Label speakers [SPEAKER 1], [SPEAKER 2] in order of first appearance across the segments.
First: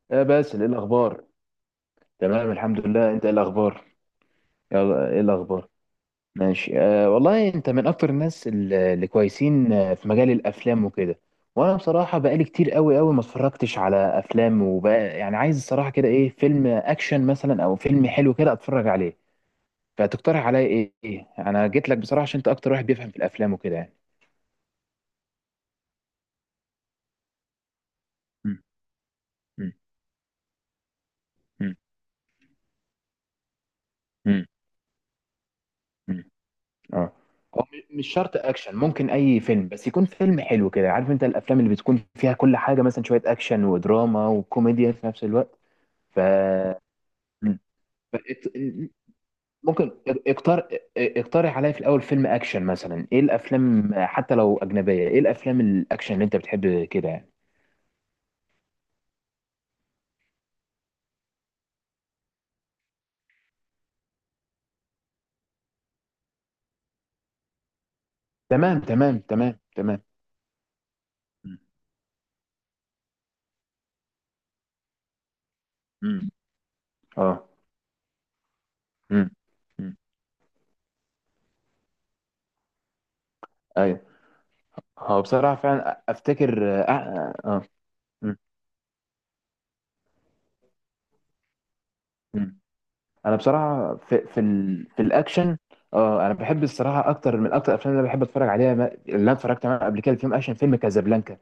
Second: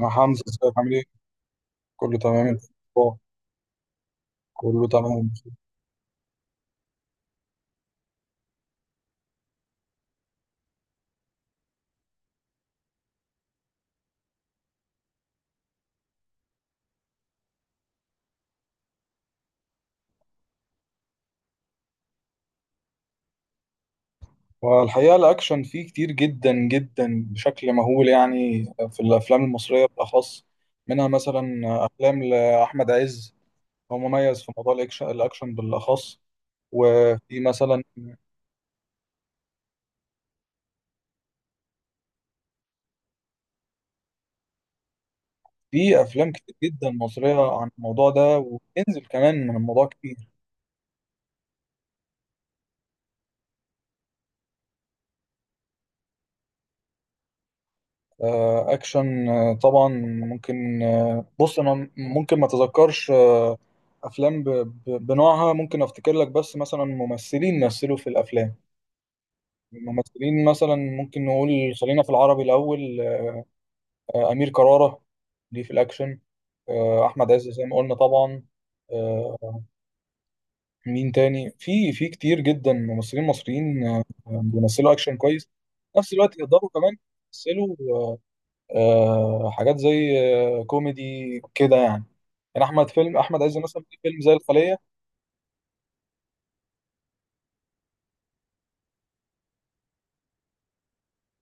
[SPEAKER 1] يا
[SPEAKER 2] يا
[SPEAKER 1] حمزة،
[SPEAKER 2] باسل، ايه
[SPEAKER 1] ازيك؟ عامل ايه؟
[SPEAKER 2] الاخبار؟
[SPEAKER 1] كله تمام؟
[SPEAKER 2] تمام،
[SPEAKER 1] انت
[SPEAKER 2] الحمد لله.
[SPEAKER 1] اخبارك؟
[SPEAKER 2] انت ايه الاخبار؟
[SPEAKER 1] كله
[SPEAKER 2] يلا، ايه
[SPEAKER 1] تمام.
[SPEAKER 2] الاخبار؟ ماشي. والله انت من اكتر الناس اللي كويسين، في مجال الافلام وكده. وانا بصراحه بقالي كتير قوي قوي ما اتفرجتش على افلام، وبقى يعني عايز الصراحه كده ايه؟ فيلم اكشن مثلا او فيلم حلو كده اتفرج عليه. فتقترح عليا ايه انا جيت لك بصراحه عشان انت اكتر واحد بيفهم في الافلام وكده يعني.
[SPEAKER 1] والحقيقة الأكشن فيه كتير جدا جدا بشكل مهول
[SPEAKER 2] مم،
[SPEAKER 1] يعني، في الأفلام
[SPEAKER 2] مم،
[SPEAKER 1] المصرية بالأخص. منها مثلا
[SPEAKER 2] مم،
[SPEAKER 1] أفلام لأحمد عز، هو مميز
[SPEAKER 2] مم،
[SPEAKER 1] في موضوع الأكشن بالأخص.
[SPEAKER 2] مم. اه.
[SPEAKER 1] وفي
[SPEAKER 2] هو
[SPEAKER 1] مثلا
[SPEAKER 2] مش شرط اكشن، ممكن اي فيلم بس يكون فيلم حلو كده. عارف انت الافلام اللي بتكون فيها كل حاجه، مثلا شويه اكشن ودراما وكوميديا في نفس الوقت.
[SPEAKER 1] في
[SPEAKER 2] ف
[SPEAKER 1] أفلام كتير جدا مصرية
[SPEAKER 2] مم.
[SPEAKER 1] عن الموضوع
[SPEAKER 2] ف-
[SPEAKER 1] ده،
[SPEAKER 2] ات-
[SPEAKER 1] وبتنزل كمان من الموضوع
[SPEAKER 2] ممكن
[SPEAKER 1] كتير.
[SPEAKER 2] اقترح اقترح عليا في الاول فيلم اكشن مثلا. ايه الافلام حتى لو اجنبيه؟ ايه الافلام الاكشن اللي انت بتحب كده يعني؟
[SPEAKER 1] اكشن، طبعا ممكن. بص انا ممكن ما اتذكرش، افلام بنوعها، ممكن افتكر لك. بس مثلا ممثلين مثلوا في الافلام،
[SPEAKER 2] تمام، تمام، تمام، تمام.
[SPEAKER 1] ممثلين مثلا ممكن نقول.
[SPEAKER 2] مم.
[SPEAKER 1] خلينا في العربي الاول. امير كرارة ليه في الاكشن،
[SPEAKER 2] مم.
[SPEAKER 1] احمد عز
[SPEAKER 2] اه.
[SPEAKER 1] زي ما قلنا طبعا.
[SPEAKER 2] مم.
[SPEAKER 1] آه،
[SPEAKER 2] مم.
[SPEAKER 1] مين تاني؟ في كتير جدا ممثلين مصريين
[SPEAKER 2] ايوه.
[SPEAKER 1] بيمثلوا اكشن
[SPEAKER 2] هو
[SPEAKER 1] كويس،
[SPEAKER 2] بصراحه
[SPEAKER 1] في
[SPEAKER 2] فعلا
[SPEAKER 1] نفس الوقت يقدروا
[SPEAKER 2] افتكر.
[SPEAKER 1] كمان يمثلوا
[SPEAKER 2] مم.
[SPEAKER 1] حاجات زي كوميدي كده يعني.
[SPEAKER 2] مم.
[SPEAKER 1] يعني احمد، فيلم
[SPEAKER 2] انا
[SPEAKER 1] احمد عز مثلا
[SPEAKER 2] بصراحه
[SPEAKER 1] في فيلم
[SPEAKER 2] في
[SPEAKER 1] زي
[SPEAKER 2] في
[SPEAKER 1] الخليه.
[SPEAKER 2] في الاكشن. اه، انا بحب الصراحه اكتر. من اكتر الافلام اللي أنا بحب اتفرج عليها، اللي انا اتفرجت عليها قبل كده، فيلم اكشن، فيلم كازابلانكا.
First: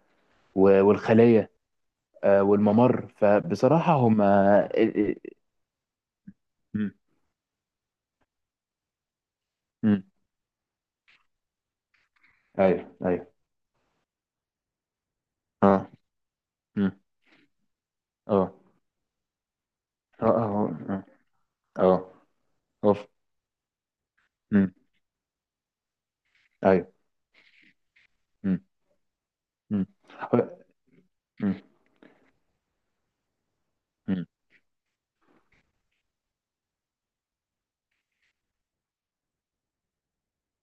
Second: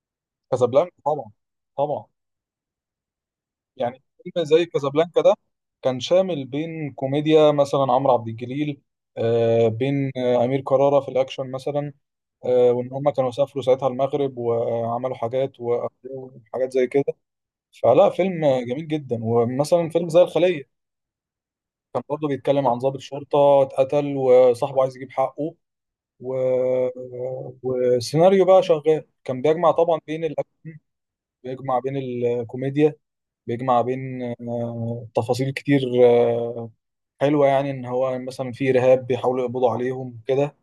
[SPEAKER 1] كازابلانكا طبعا،
[SPEAKER 2] والخليه.
[SPEAKER 1] طبعا.
[SPEAKER 2] والممر، فبصراحه
[SPEAKER 1] يعني
[SPEAKER 2] هم.
[SPEAKER 1] فيلم زي كازابلانكا ده كان شامل بين كوميديا مثلا عمرو عبد الجليل، بين امير كرارة في الاكشن مثلا. وان
[SPEAKER 2] ايوه،
[SPEAKER 1] هم
[SPEAKER 2] ايوه.
[SPEAKER 1] كانوا سافروا ساعتها المغرب وعملوا حاجات،
[SPEAKER 2] اه.
[SPEAKER 1] وحاجات زي
[SPEAKER 2] مم.
[SPEAKER 1] كده. فلا، فيلم
[SPEAKER 2] اه،
[SPEAKER 1] جميل جدا. ومثلا فيلم زي
[SPEAKER 2] اه،
[SPEAKER 1] الخليه
[SPEAKER 2] اه، اه، اه.
[SPEAKER 1] كان
[SPEAKER 2] آه.
[SPEAKER 1] برضه بيتكلم عن ضابط
[SPEAKER 2] أوف.
[SPEAKER 1] شرطه اتقتل
[SPEAKER 2] مم.
[SPEAKER 1] وصاحبه عايز يجيب حقه. و...
[SPEAKER 2] ايوه.
[SPEAKER 1] وسيناريو
[SPEAKER 2] مم.
[SPEAKER 1] بقى شغال، كان بيجمع
[SPEAKER 2] مم.
[SPEAKER 1] طبعا بين
[SPEAKER 2] هو-
[SPEAKER 1] الأكشن،
[SPEAKER 2] مم.
[SPEAKER 1] بيجمع بين الكوميديا، بيجمع بين
[SPEAKER 2] مم.
[SPEAKER 1] تفاصيل كتير حلوة. يعني إن هو مثلا في إرهاب بيحاولوا يقبضوا عليهم كده،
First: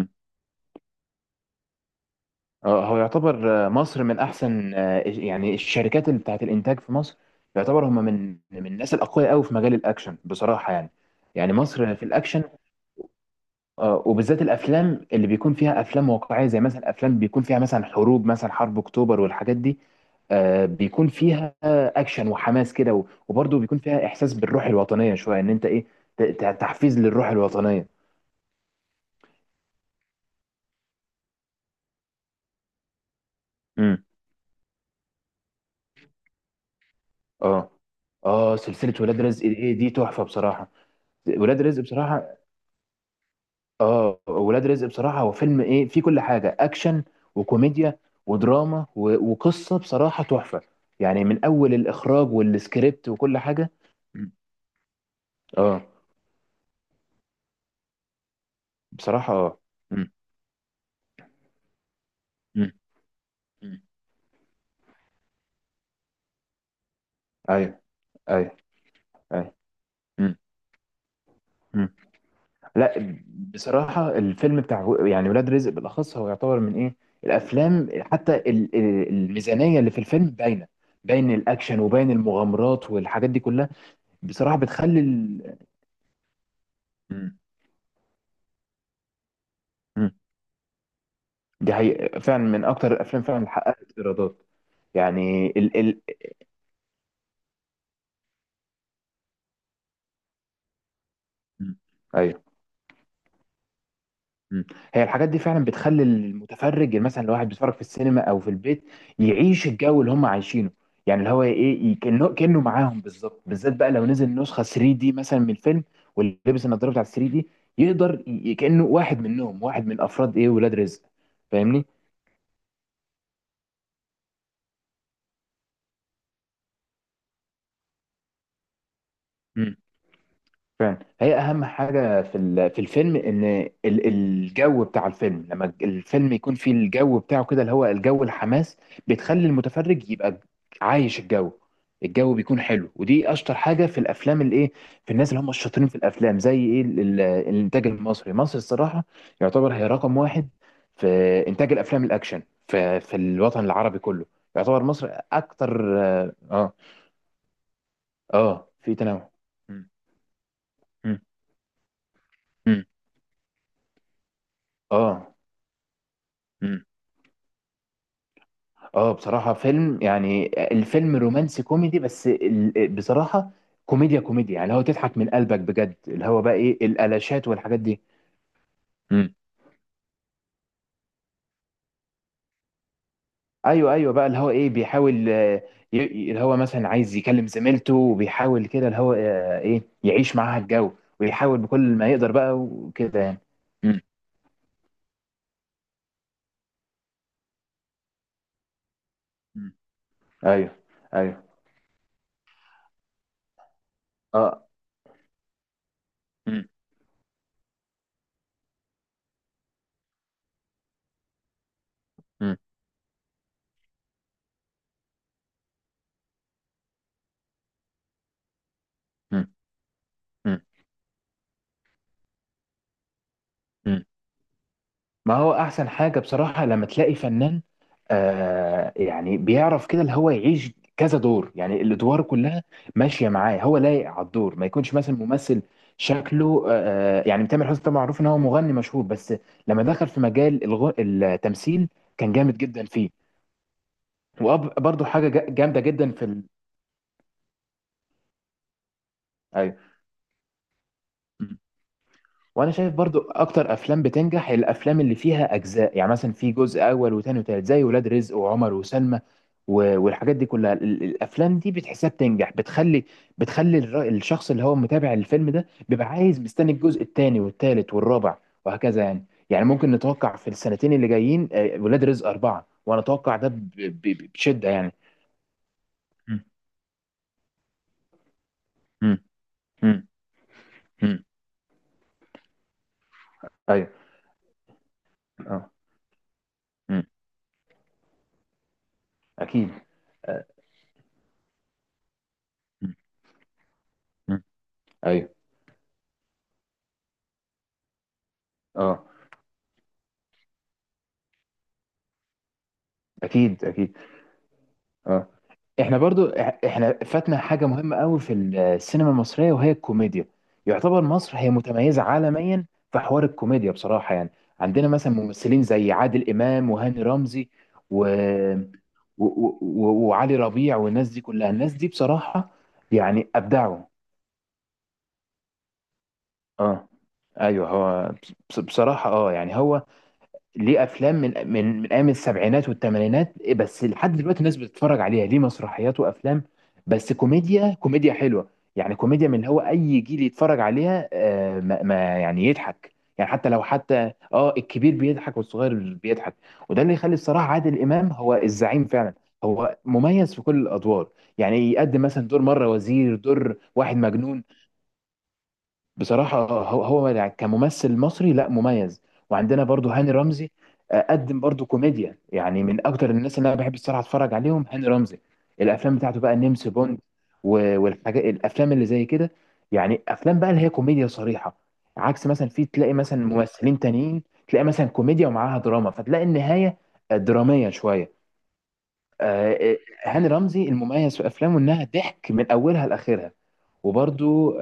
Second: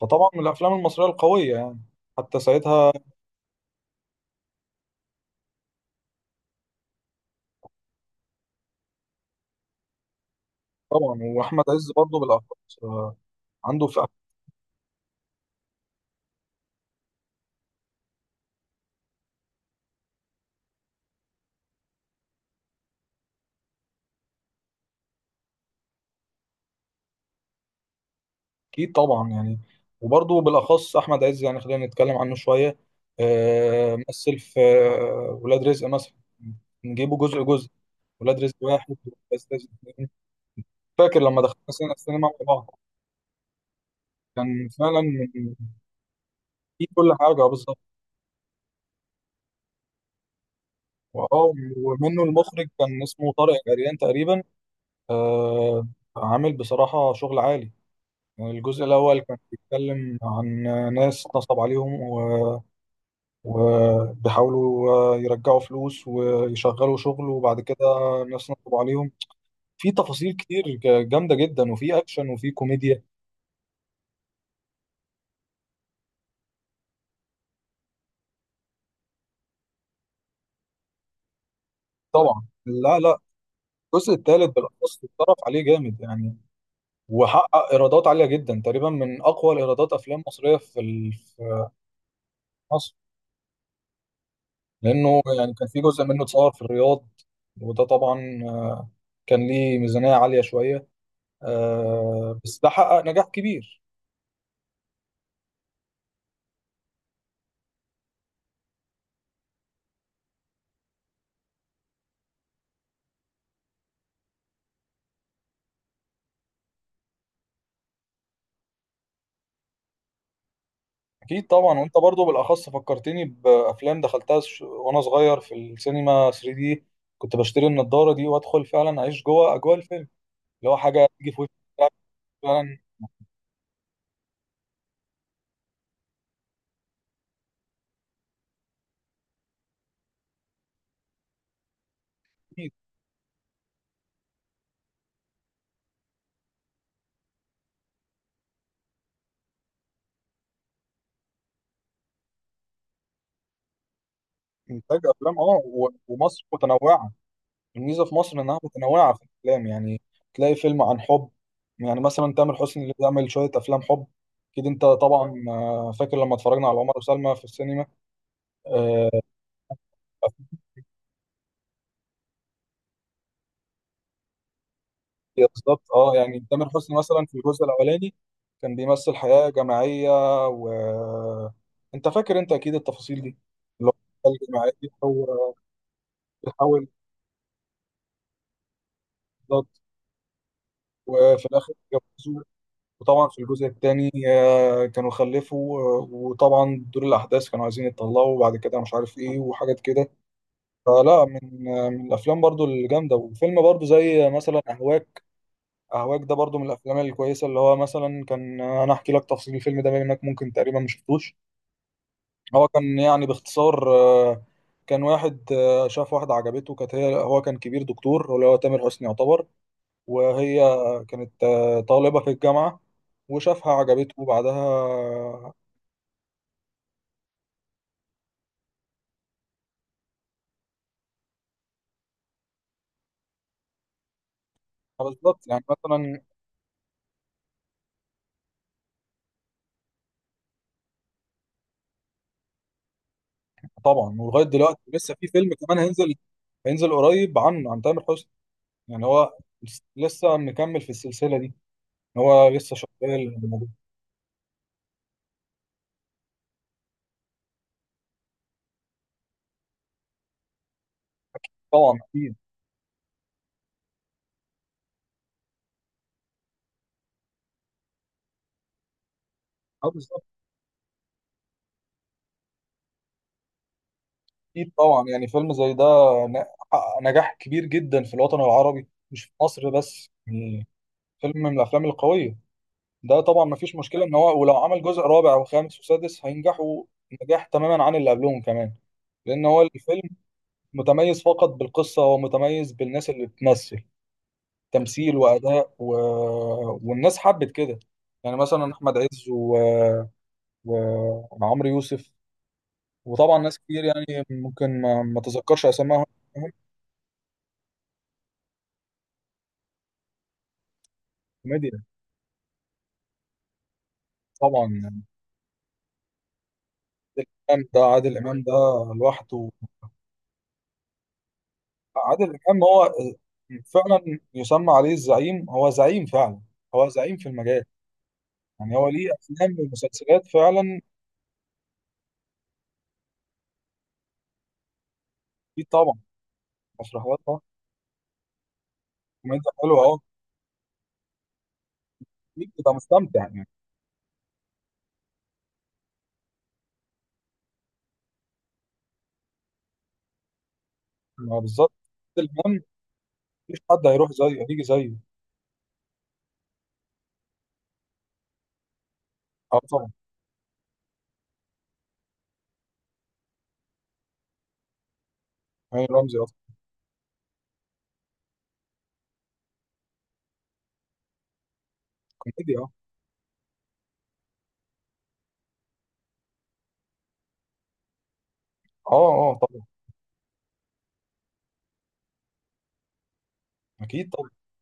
[SPEAKER 1] فطبعا من الأفلام المصرية القوية يعني حتى ساعتها.
[SPEAKER 2] هو يعتبر مصر من احسن، يعني الشركات اللي بتاعت الانتاج في مصر. يعتبر هم من الناس الاقوياء قوي في مجال الاكشن بصراحه يعني.
[SPEAKER 1] طبعا
[SPEAKER 2] يعني
[SPEAKER 1] وأحمد عز
[SPEAKER 2] مصر في
[SPEAKER 1] برضه
[SPEAKER 2] الاكشن.
[SPEAKER 1] بالأخص آه، عنده.
[SPEAKER 2] وبالذات الافلام اللي بيكون فيها افلام واقعيه، زي مثلا افلام بيكون فيها مثلا حروب، مثلا حرب اكتوبر والحاجات دي. بيكون فيها اكشن وحماس كده، وبرضه بيكون فيها احساس بالروح الوطنيه شويه، ان انت ايه؟ تحفيز للروح الوطنيه.
[SPEAKER 1] اكيد طبعا يعني. وبرضه بالاخص احمد عز، يعني خلينا نتكلم عنه شويه.
[SPEAKER 2] امم.
[SPEAKER 1] مثل في ولاد رزق مثلا. نجيبه جزء جزء.
[SPEAKER 2] اه،
[SPEAKER 1] ولاد رزق
[SPEAKER 2] اه، سلسله
[SPEAKER 1] واحد، ولاد
[SPEAKER 2] ولاد رزق،
[SPEAKER 1] رزق
[SPEAKER 2] ايه دي؟
[SPEAKER 1] اتنين.
[SPEAKER 2] تحفه بصراحه.
[SPEAKER 1] فاكر لما دخلنا
[SPEAKER 2] ولاد رزق
[SPEAKER 1] السينما مع
[SPEAKER 2] بصراحه.
[SPEAKER 1] بعض؟
[SPEAKER 2] اه، ولاد
[SPEAKER 1] كان
[SPEAKER 2] رزق
[SPEAKER 1] فعلا
[SPEAKER 2] بصراحة هو فيلم ايه؟ فيه كل حاجة،
[SPEAKER 1] فيه
[SPEAKER 2] اكشن
[SPEAKER 1] كل حاجه بالظبط.
[SPEAKER 2] وكوميديا ودراما، وقصة بصراحة تحفة. يعني من
[SPEAKER 1] واه،
[SPEAKER 2] اول
[SPEAKER 1] ومنه
[SPEAKER 2] الاخراج
[SPEAKER 1] المخرج كان
[SPEAKER 2] والسكريبت
[SPEAKER 1] اسمه
[SPEAKER 2] وكل
[SPEAKER 1] طارق
[SPEAKER 2] حاجة.
[SPEAKER 1] العريان
[SPEAKER 2] مم.
[SPEAKER 1] تقريبا.
[SPEAKER 2] اه،
[SPEAKER 1] آه، عامل بصراحه شغل عالي. يعني الجزء الاول
[SPEAKER 2] بصراحة،
[SPEAKER 1] كان
[SPEAKER 2] اه. مم.
[SPEAKER 1] بيتكلم عن ناس نصب عليهم،
[SPEAKER 2] مم. مم.
[SPEAKER 1] وبيحاولوا يرجعوا فلوس ويشغلوا شغل. وبعد كده
[SPEAKER 2] ايوه،
[SPEAKER 1] الناس
[SPEAKER 2] ايوه.
[SPEAKER 1] نصب عليهم.
[SPEAKER 2] ايوه.
[SPEAKER 1] في تفاصيل
[SPEAKER 2] مم.
[SPEAKER 1] كتير جامدة جدا،
[SPEAKER 2] مم.
[SPEAKER 1] وفي أكشن وفي كوميديا.
[SPEAKER 2] لا. بصراحة الفيلم بتاع يعني ولاد رزق بالاخص هو يعتبر من ايه؟ الافلام، حتى الميزانية اللي في الفيلم باينة. باين الاكشن وباين
[SPEAKER 1] طبعا.
[SPEAKER 2] المغامرات
[SPEAKER 1] لا، لا،
[SPEAKER 2] والحاجات دي كلها.
[SPEAKER 1] الجزء الثالث
[SPEAKER 2] بصراحة بتخلي
[SPEAKER 1] بالأخص اتصرف
[SPEAKER 2] ال...
[SPEAKER 1] عليه جامد يعني، وحقق إيرادات عالية جدا، تقريبا من أقوى الإيرادات
[SPEAKER 2] مم.
[SPEAKER 1] أفلام مصرية في في
[SPEAKER 2] دي حقيقة، فعلا من
[SPEAKER 1] مصر.
[SPEAKER 2] أكتر الأفلام فعلا اللي حققت إيرادات.
[SPEAKER 1] لأنه
[SPEAKER 2] يعني
[SPEAKER 1] يعني كان
[SPEAKER 2] ال
[SPEAKER 1] في
[SPEAKER 2] ال
[SPEAKER 1] جزء منه اتصور في الرياض، وده طبعا كان ليه ميزانية عالية شوية.
[SPEAKER 2] م. أيوه.
[SPEAKER 1] بس ده حقق نجاح كبير.
[SPEAKER 2] م. هي الحاجات دي فعلا بتخلي المتفرج. يعني مثلا لو واحد بيتفرج في السينما أو في البيت، يعيش الجو اللي هم عايشينه. يعني اللي هو إيه؟ كأنه معاهم بالظبط، بالذات بقى لو نزل نسخة 3 دي مثلا من الفيلم، ولبس النضارة بتاعت 3 دي، يقدر كأنه واحد منهم، واحد من أفراد إيه، ولاد رزق.
[SPEAKER 1] اكيد طبعا.
[SPEAKER 2] فاهمني؟
[SPEAKER 1] وانت برضو بالاخص فكرتني بافلام دخلتها وانا صغير في السينما 3D دي. كنت بشتري النضاره دي وادخل فعلا اعيش جوه اجواء الفيلم، اللي هو
[SPEAKER 2] فعلا
[SPEAKER 1] حاجه تيجي
[SPEAKER 2] هي
[SPEAKER 1] في وشك.
[SPEAKER 2] اهم حاجه
[SPEAKER 1] فعلا،
[SPEAKER 2] في الفيلم ان الجو بتاع الفيلم. لما الفيلم يكون فيه الجو بتاعه كده، اللي هو الجو الحماس، بتخلي المتفرج يبقى عايش الجو. الجو بيكون
[SPEAKER 1] أكيد.
[SPEAKER 2] حلو، ودي اشطر حاجه في الافلام الايه. في الناس اللي هم الشاطرين في الافلام، زي ايه، الانتاج المصري، مصر الصراحه. يعتبر هي رقم واحد في انتاج الافلام الاكشن في الوطن العربي كله. يعتبر
[SPEAKER 1] انتاج
[SPEAKER 2] مصر
[SPEAKER 1] افلام، اه،
[SPEAKER 2] اكتر، اه،
[SPEAKER 1] ومصر
[SPEAKER 2] اه.
[SPEAKER 1] متنوعه. الميزه في مصر انها
[SPEAKER 2] في
[SPEAKER 1] متنوعه في
[SPEAKER 2] تنوع.
[SPEAKER 1] الافلام
[SPEAKER 2] م-
[SPEAKER 1] يعني. تلاقي فيلم عن
[SPEAKER 2] م-
[SPEAKER 1] حب، يعني مثلا تامر
[SPEAKER 2] م.
[SPEAKER 1] حسني اللي بيعمل شويه افلام حب. اكيد انت طبعا
[SPEAKER 2] اه.
[SPEAKER 1] فاكر لما اتفرجنا على عمر وسلمى في السينما. آه،
[SPEAKER 2] اه، بصراحة فيلم، يعني الفيلم رومانسي كوميدي بس، بصراحة كوميديا كوميديا، يعني اللي هو تضحك من
[SPEAKER 1] هي
[SPEAKER 2] قلبك
[SPEAKER 1] بالظبط،
[SPEAKER 2] بجد،
[SPEAKER 1] اه.
[SPEAKER 2] اللي هو
[SPEAKER 1] يعني
[SPEAKER 2] بقى
[SPEAKER 1] تامر
[SPEAKER 2] ايه
[SPEAKER 1] حسني مثلا في
[SPEAKER 2] الالاشات
[SPEAKER 1] الجزء
[SPEAKER 2] والحاجات دي.
[SPEAKER 1] الاولاني كان بيمثل
[SPEAKER 2] مم.
[SPEAKER 1] حياه جماعيه، و انت فاكر، انت اكيد التفاصيل دي. اللي
[SPEAKER 2] ايوه، ايوه بقى،
[SPEAKER 1] هو
[SPEAKER 2] اللي هو ايه،
[SPEAKER 1] الجماعيه،
[SPEAKER 2] بيحاول
[SPEAKER 1] هو
[SPEAKER 2] اللي هو
[SPEAKER 1] بيحاول،
[SPEAKER 2] مثلا عايز يكلم زميلته، وبيحاول كده اللي هو
[SPEAKER 1] بالظبط.
[SPEAKER 2] ايه، يعيش معاها الجو،
[SPEAKER 1] وفي
[SPEAKER 2] ويحاول
[SPEAKER 1] الاخر
[SPEAKER 2] بكل ما يقدر
[SPEAKER 1] اتجوزوا.
[SPEAKER 2] بقى وكده
[SPEAKER 1] وطبعا
[SPEAKER 2] يعني.
[SPEAKER 1] في الجزء
[SPEAKER 2] مم.
[SPEAKER 1] الثاني كانوا خلفوا وطبعا دور الاحداث كانوا عايزين يتطلقوا، وبعد كده مش عارف ايه
[SPEAKER 2] مم.
[SPEAKER 1] وحاجات كده.
[SPEAKER 2] ايوه،
[SPEAKER 1] فلا،
[SPEAKER 2] ايوه.
[SPEAKER 1] من من الافلام برضو الجامده. وفيلم برضو زي مثلا
[SPEAKER 2] اه.
[SPEAKER 1] اهواك. أهواك ده برضو من
[SPEAKER 2] مم.
[SPEAKER 1] الأفلام الكويسة. اللي هو مثلا كان، أنا أحكي لك تفاصيل الفيلم ده بما إنك ممكن تقريبا ما شفتوش.
[SPEAKER 2] مم.
[SPEAKER 1] هو كان يعني باختصار آه، كان واحد شاف واحدة عجبته. كانت هي، هو كان كبير دكتور اللي هو تامر حسني يعتبر.
[SPEAKER 2] مم.
[SPEAKER 1] وهي كانت طالبة في الجامعة. وشافها
[SPEAKER 2] مم.
[SPEAKER 1] عجبته، وبعدها
[SPEAKER 2] ما هو احسن حاجه بصراحه لما تلاقي فنان، يعني بيعرف كده اللي هو يعيش كذا دور. يعني الادوار كلها ماشيه معاه، هو لايق على الدور، ما يكونش مثلا
[SPEAKER 1] بالظبط.
[SPEAKER 2] ممثل
[SPEAKER 1] يعني مثلا
[SPEAKER 2] شكله. يعني تامر حسني طبعا معروف ان هو مغني مشهور، بس لما دخل في مجال التمثيل كان جامد جدا فيه.
[SPEAKER 1] طبعا ولغاية دلوقتي
[SPEAKER 2] وبرضه
[SPEAKER 1] لسه في
[SPEAKER 2] حاجه
[SPEAKER 1] فيلم كمان
[SPEAKER 2] جامده جدا
[SPEAKER 1] هينزل،
[SPEAKER 2] في ال...
[SPEAKER 1] هينزل قريب عنه، عن تامر حسني. يعني هو
[SPEAKER 2] ايوه،
[SPEAKER 1] لسه مكمل في السلسلة دي، هو
[SPEAKER 2] وانا
[SPEAKER 1] لسه
[SPEAKER 2] شايف برضو
[SPEAKER 1] شغال.
[SPEAKER 2] اكتر افلام بتنجح الافلام اللي فيها اجزاء. يعني مثلا في جزء اول وتاني وتالت زي ولاد رزق وعمر وسلمى، والحاجات دي كلها، الافلام دي
[SPEAKER 1] طبعا،
[SPEAKER 2] بتحسها
[SPEAKER 1] اكيد.
[SPEAKER 2] بتنجح، بتخلي بتخلي الشخص اللي هو متابع الفيلم ده بيبقى عايز، مستني الجزء التاني والتالت والرابع وهكذا يعني
[SPEAKER 1] اه،
[SPEAKER 2] ممكن
[SPEAKER 1] بالظبط.
[SPEAKER 2] نتوقع في السنتين اللي جايين ولاد رزق أربعة، وانا اتوقع ده بشدة
[SPEAKER 1] اكيد
[SPEAKER 2] يعني.
[SPEAKER 1] طبعا، يعني فيلم زي ده ن-
[SPEAKER 2] مم.
[SPEAKER 1] حقق نجاح كبير جدا في الوطن العربي،
[SPEAKER 2] مم.
[SPEAKER 1] مش في مصر
[SPEAKER 2] مم.
[SPEAKER 1] بس يعني.
[SPEAKER 2] مم.
[SPEAKER 1] فيلم من الافلام القويه ده طبعا. ما فيش
[SPEAKER 2] ايوه.
[SPEAKER 1] مشكله ان هو ولو عمل جزء رابع
[SPEAKER 2] اه.
[SPEAKER 1] وخامس وسادس هينجحوا
[SPEAKER 2] مم.
[SPEAKER 1] نجاح تماما عن اللي قبلهم كمان. لان هو
[SPEAKER 2] اكيد.
[SPEAKER 1] الفيلم
[SPEAKER 2] آه.
[SPEAKER 1] متميز فقط بالقصه، هو متميز
[SPEAKER 2] مم.
[SPEAKER 1] بالناس اللي بتمثل
[SPEAKER 2] مم.
[SPEAKER 1] تمثيل
[SPEAKER 2] ايوه.
[SPEAKER 1] واداء والناس حبت كده. يعني مثلا احمد
[SPEAKER 2] اه.
[SPEAKER 1] عز وعمرو يوسف، وطبعا ناس
[SPEAKER 2] اكيد،
[SPEAKER 1] كتير
[SPEAKER 2] اكيد.
[SPEAKER 1] يعني ممكن ما
[SPEAKER 2] اه.
[SPEAKER 1] تذكرش
[SPEAKER 2] احنا
[SPEAKER 1] اسمائهم.
[SPEAKER 2] برضو، احنا فاتنا حاجه مهمه قوي في السينما المصريه، وهي الكوميديا. يعتبر مصر هي
[SPEAKER 1] كوميديا،
[SPEAKER 2] متميزه عالميا في حوار الكوميديا بصراحه يعني.
[SPEAKER 1] طبعا.
[SPEAKER 2] عندنا مثلا ممثلين زي عادل امام وهاني
[SPEAKER 1] عادل
[SPEAKER 2] رمزي
[SPEAKER 1] امام ده،
[SPEAKER 2] و...
[SPEAKER 1] عادل امام ده
[SPEAKER 2] و...
[SPEAKER 1] لوحده.
[SPEAKER 2] وعلي ربيع، والناس دي كلها، الناس دي
[SPEAKER 1] عادل
[SPEAKER 2] بصراحه
[SPEAKER 1] امام هو
[SPEAKER 2] يعني ابدعوا.
[SPEAKER 1] فعلا يسمى عليه الزعيم، هو زعيم فعلا، هو
[SPEAKER 2] اه.
[SPEAKER 1] زعيم في المجال.
[SPEAKER 2] ايوه. هو
[SPEAKER 1] يعني هو ليه
[SPEAKER 2] بصراحه،
[SPEAKER 1] افلام
[SPEAKER 2] يعني هو
[SPEAKER 1] ومسلسلات فعلا.
[SPEAKER 2] ليه افلام من ايام السبعينات والثمانينات، بس لحد دلوقتي الناس بتتفرج عليها. ليه
[SPEAKER 1] اكيد طبعا،
[SPEAKER 2] مسرحيات وافلام، بس
[SPEAKER 1] مسرحيات اه.
[SPEAKER 2] كوميديا كوميديا حلوه. يعني كوميديا من اللي
[SPEAKER 1] كوميديا
[SPEAKER 2] هو
[SPEAKER 1] حلوه، اه،
[SPEAKER 2] اي جيل يتفرج عليها، ما يعني
[SPEAKER 1] اكيد بتبقى
[SPEAKER 2] يضحك،
[SPEAKER 1] مستمتع
[SPEAKER 2] يعني
[SPEAKER 1] يعني.
[SPEAKER 2] حتى لو حتى اه الكبير بيضحك والصغير بيضحك. وده اللي يخلي الصراحه عادل امام هو الزعيم فعلا. هو مميز في كل الادوار،
[SPEAKER 1] ما بالظبط.
[SPEAKER 2] يعني يقدم
[SPEAKER 1] عادل
[SPEAKER 2] مثلا دور
[SPEAKER 1] امام
[SPEAKER 2] مره وزير، دور
[SPEAKER 1] مفيش حد
[SPEAKER 2] واحد
[SPEAKER 1] هيروح
[SPEAKER 2] مجنون.
[SPEAKER 1] زيه، هيجي زيه.
[SPEAKER 2] بصراحة هو يعني كممثل مصري، لا مميز.
[SPEAKER 1] اه
[SPEAKER 2] وعندنا برضو
[SPEAKER 1] طبعا،
[SPEAKER 2] هاني رمزي. قدم برضو كوميديا. يعني من أكتر الناس اللي أنا بحب الصراحة أتفرج عليهم هاني رمزي.
[SPEAKER 1] هاني
[SPEAKER 2] الأفلام
[SPEAKER 1] رمزي
[SPEAKER 2] بتاعته
[SPEAKER 1] اصلا.
[SPEAKER 2] بقى نمس بوند والحاجات، الأفلام اللي زي كده. يعني أفلام بقى اللي هي كوميديا صريحة، عكس مثلا
[SPEAKER 1] كوميديا،
[SPEAKER 2] في
[SPEAKER 1] اه،
[SPEAKER 2] تلاقي مثلا ممثلين تانيين، تلاقي مثلا كوميديا ومعاها دراما فتلاقي النهاية درامية شوية.
[SPEAKER 1] اه، اه
[SPEAKER 2] آه،
[SPEAKER 1] طبعا.
[SPEAKER 2] آه، هاني رمزي المميز في أفلامه إنها ضحك من أولها لآخرها.
[SPEAKER 1] اكيد طبعا.
[SPEAKER 2] وبرضو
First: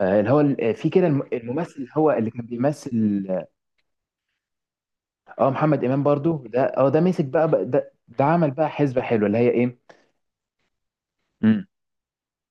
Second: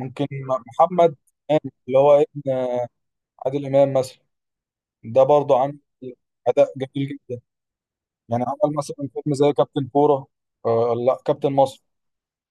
[SPEAKER 2] اللي هو في كده
[SPEAKER 1] محمد إمام،
[SPEAKER 2] الممثل اللي
[SPEAKER 1] اللي
[SPEAKER 2] هو
[SPEAKER 1] هو إيه؟
[SPEAKER 2] اللي كان بيمثل،
[SPEAKER 1] عادل امام مثلا. ده
[SPEAKER 2] اه،
[SPEAKER 1] برضه عامل
[SPEAKER 2] محمد امام برضو ده،
[SPEAKER 1] اداء
[SPEAKER 2] اه، ده
[SPEAKER 1] جميل
[SPEAKER 2] مسك
[SPEAKER 1] جدا.
[SPEAKER 2] بقى ده
[SPEAKER 1] يعني
[SPEAKER 2] عمل بقى
[SPEAKER 1] عمل مثلا
[SPEAKER 2] حسبة حلوة
[SPEAKER 1] فيلم
[SPEAKER 2] اللي هي
[SPEAKER 1] زي
[SPEAKER 2] ايه؟
[SPEAKER 1] كابتن كوره، لا كابتن
[SPEAKER 2] مم.
[SPEAKER 1] مصر،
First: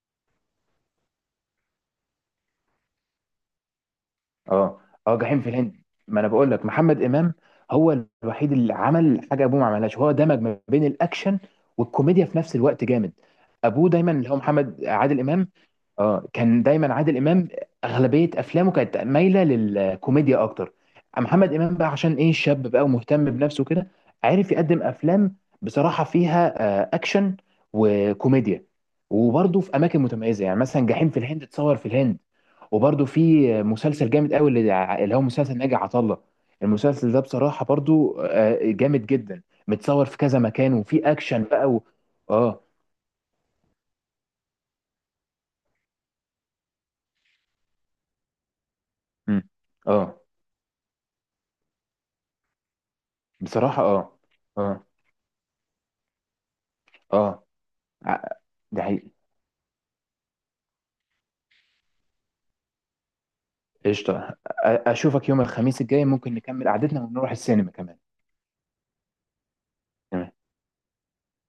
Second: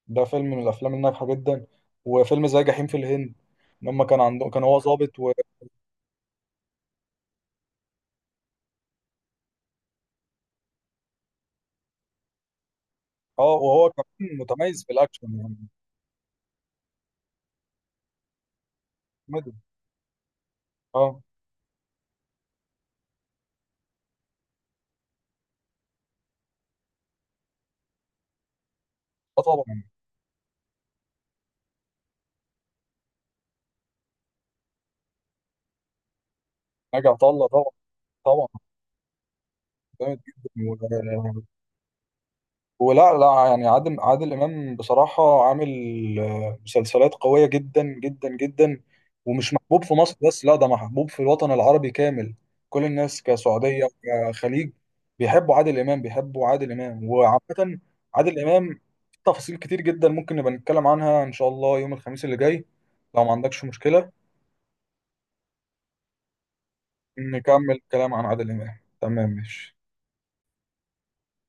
[SPEAKER 1] ده فيلم من الافلام الناجحه جدا. وفيلم زي جحيم في الهند، لما كان عنده، كان هو
[SPEAKER 2] اه، اه،
[SPEAKER 1] ظابط
[SPEAKER 2] جحيم في الهند. ما انا بقول لك محمد امام هو الوحيد اللي عمل حاجه ابوه ما عملهاش، هو دمج ما بين الاكشن والكوميديا في نفس الوقت جامد.
[SPEAKER 1] اه. وهو
[SPEAKER 2] ابوه دايما اللي هو
[SPEAKER 1] كمان متميز
[SPEAKER 2] محمد
[SPEAKER 1] في
[SPEAKER 2] عادل
[SPEAKER 1] الاكشن
[SPEAKER 2] امام،
[SPEAKER 1] يعني.
[SPEAKER 2] اه، كان دايما عادل امام اغلبيه افلامه كانت مايله
[SPEAKER 1] كوميدي،
[SPEAKER 2] للكوميديا اكتر.
[SPEAKER 1] اه،
[SPEAKER 2] محمد امام بقى عشان ايه شاب بقى ومهتم بنفسه كده، عارف يقدم افلام بصراحه فيها اكشن وكوميديا،
[SPEAKER 1] اه،
[SPEAKER 2] وبرضه في
[SPEAKER 1] طبعا.
[SPEAKER 2] اماكن متميزه. يعني مثلا جحيم في الهند اتصور في الهند. وبرده في مسلسل جامد قوي، اللي هو مسلسل ناجي عطا الله.
[SPEAKER 1] ناجي
[SPEAKER 2] المسلسل ده
[SPEAKER 1] عطا الله
[SPEAKER 2] بصراحة
[SPEAKER 1] طبعا،
[SPEAKER 2] برده
[SPEAKER 1] طبعا،
[SPEAKER 2] جامد جدا، متصور في
[SPEAKER 1] جامد
[SPEAKER 2] كذا مكان وفي اكشن
[SPEAKER 1] جدا.
[SPEAKER 2] بقى. اه.
[SPEAKER 1] ولا لا، يعني عادل إمام بصراحة عامل مسلسلات قوية جدا جدا جدا،
[SPEAKER 2] مم.
[SPEAKER 1] ومش محبوب في مصر
[SPEAKER 2] اه،
[SPEAKER 1] بس، لا، ده محبوب في الوطن العربي كامل. كل الناس،
[SPEAKER 2] بصراحة،
[SPEAKER 1] كسعودية،
[SPEAKER 2] اه،
[SPEAKER 1] كخليج،
[SPEAKER 2] اه،
[SPEAKER 1] بيحبوا عادل إمام، بيحبوا عادل إمام.
[SPEAKER 2] اه.
[SPEAKER 1] وعامة
[SPEAKER 2] ع-
[SPEAKER 1] عادل إمام
[SPEAKER 2] ده حقيقي.
[SPEAKER 1] في تفاصيل كتير جدا ممكن نبقى نتكلم عنها إن شاء الله يوم الخميس اللي جاي، لو ما عندكش مشكلة.
[SPEAKER 2] قشطة، اشوفك يوم الخميس الجاي. ممكن نكمل قعدتنا ونروح
[SPEAKER 1] نكمل
[SPEAKER 2] السينما كمان.
[SPEAKER 1] الكلام عن عادل إمام. تمام، ماشي.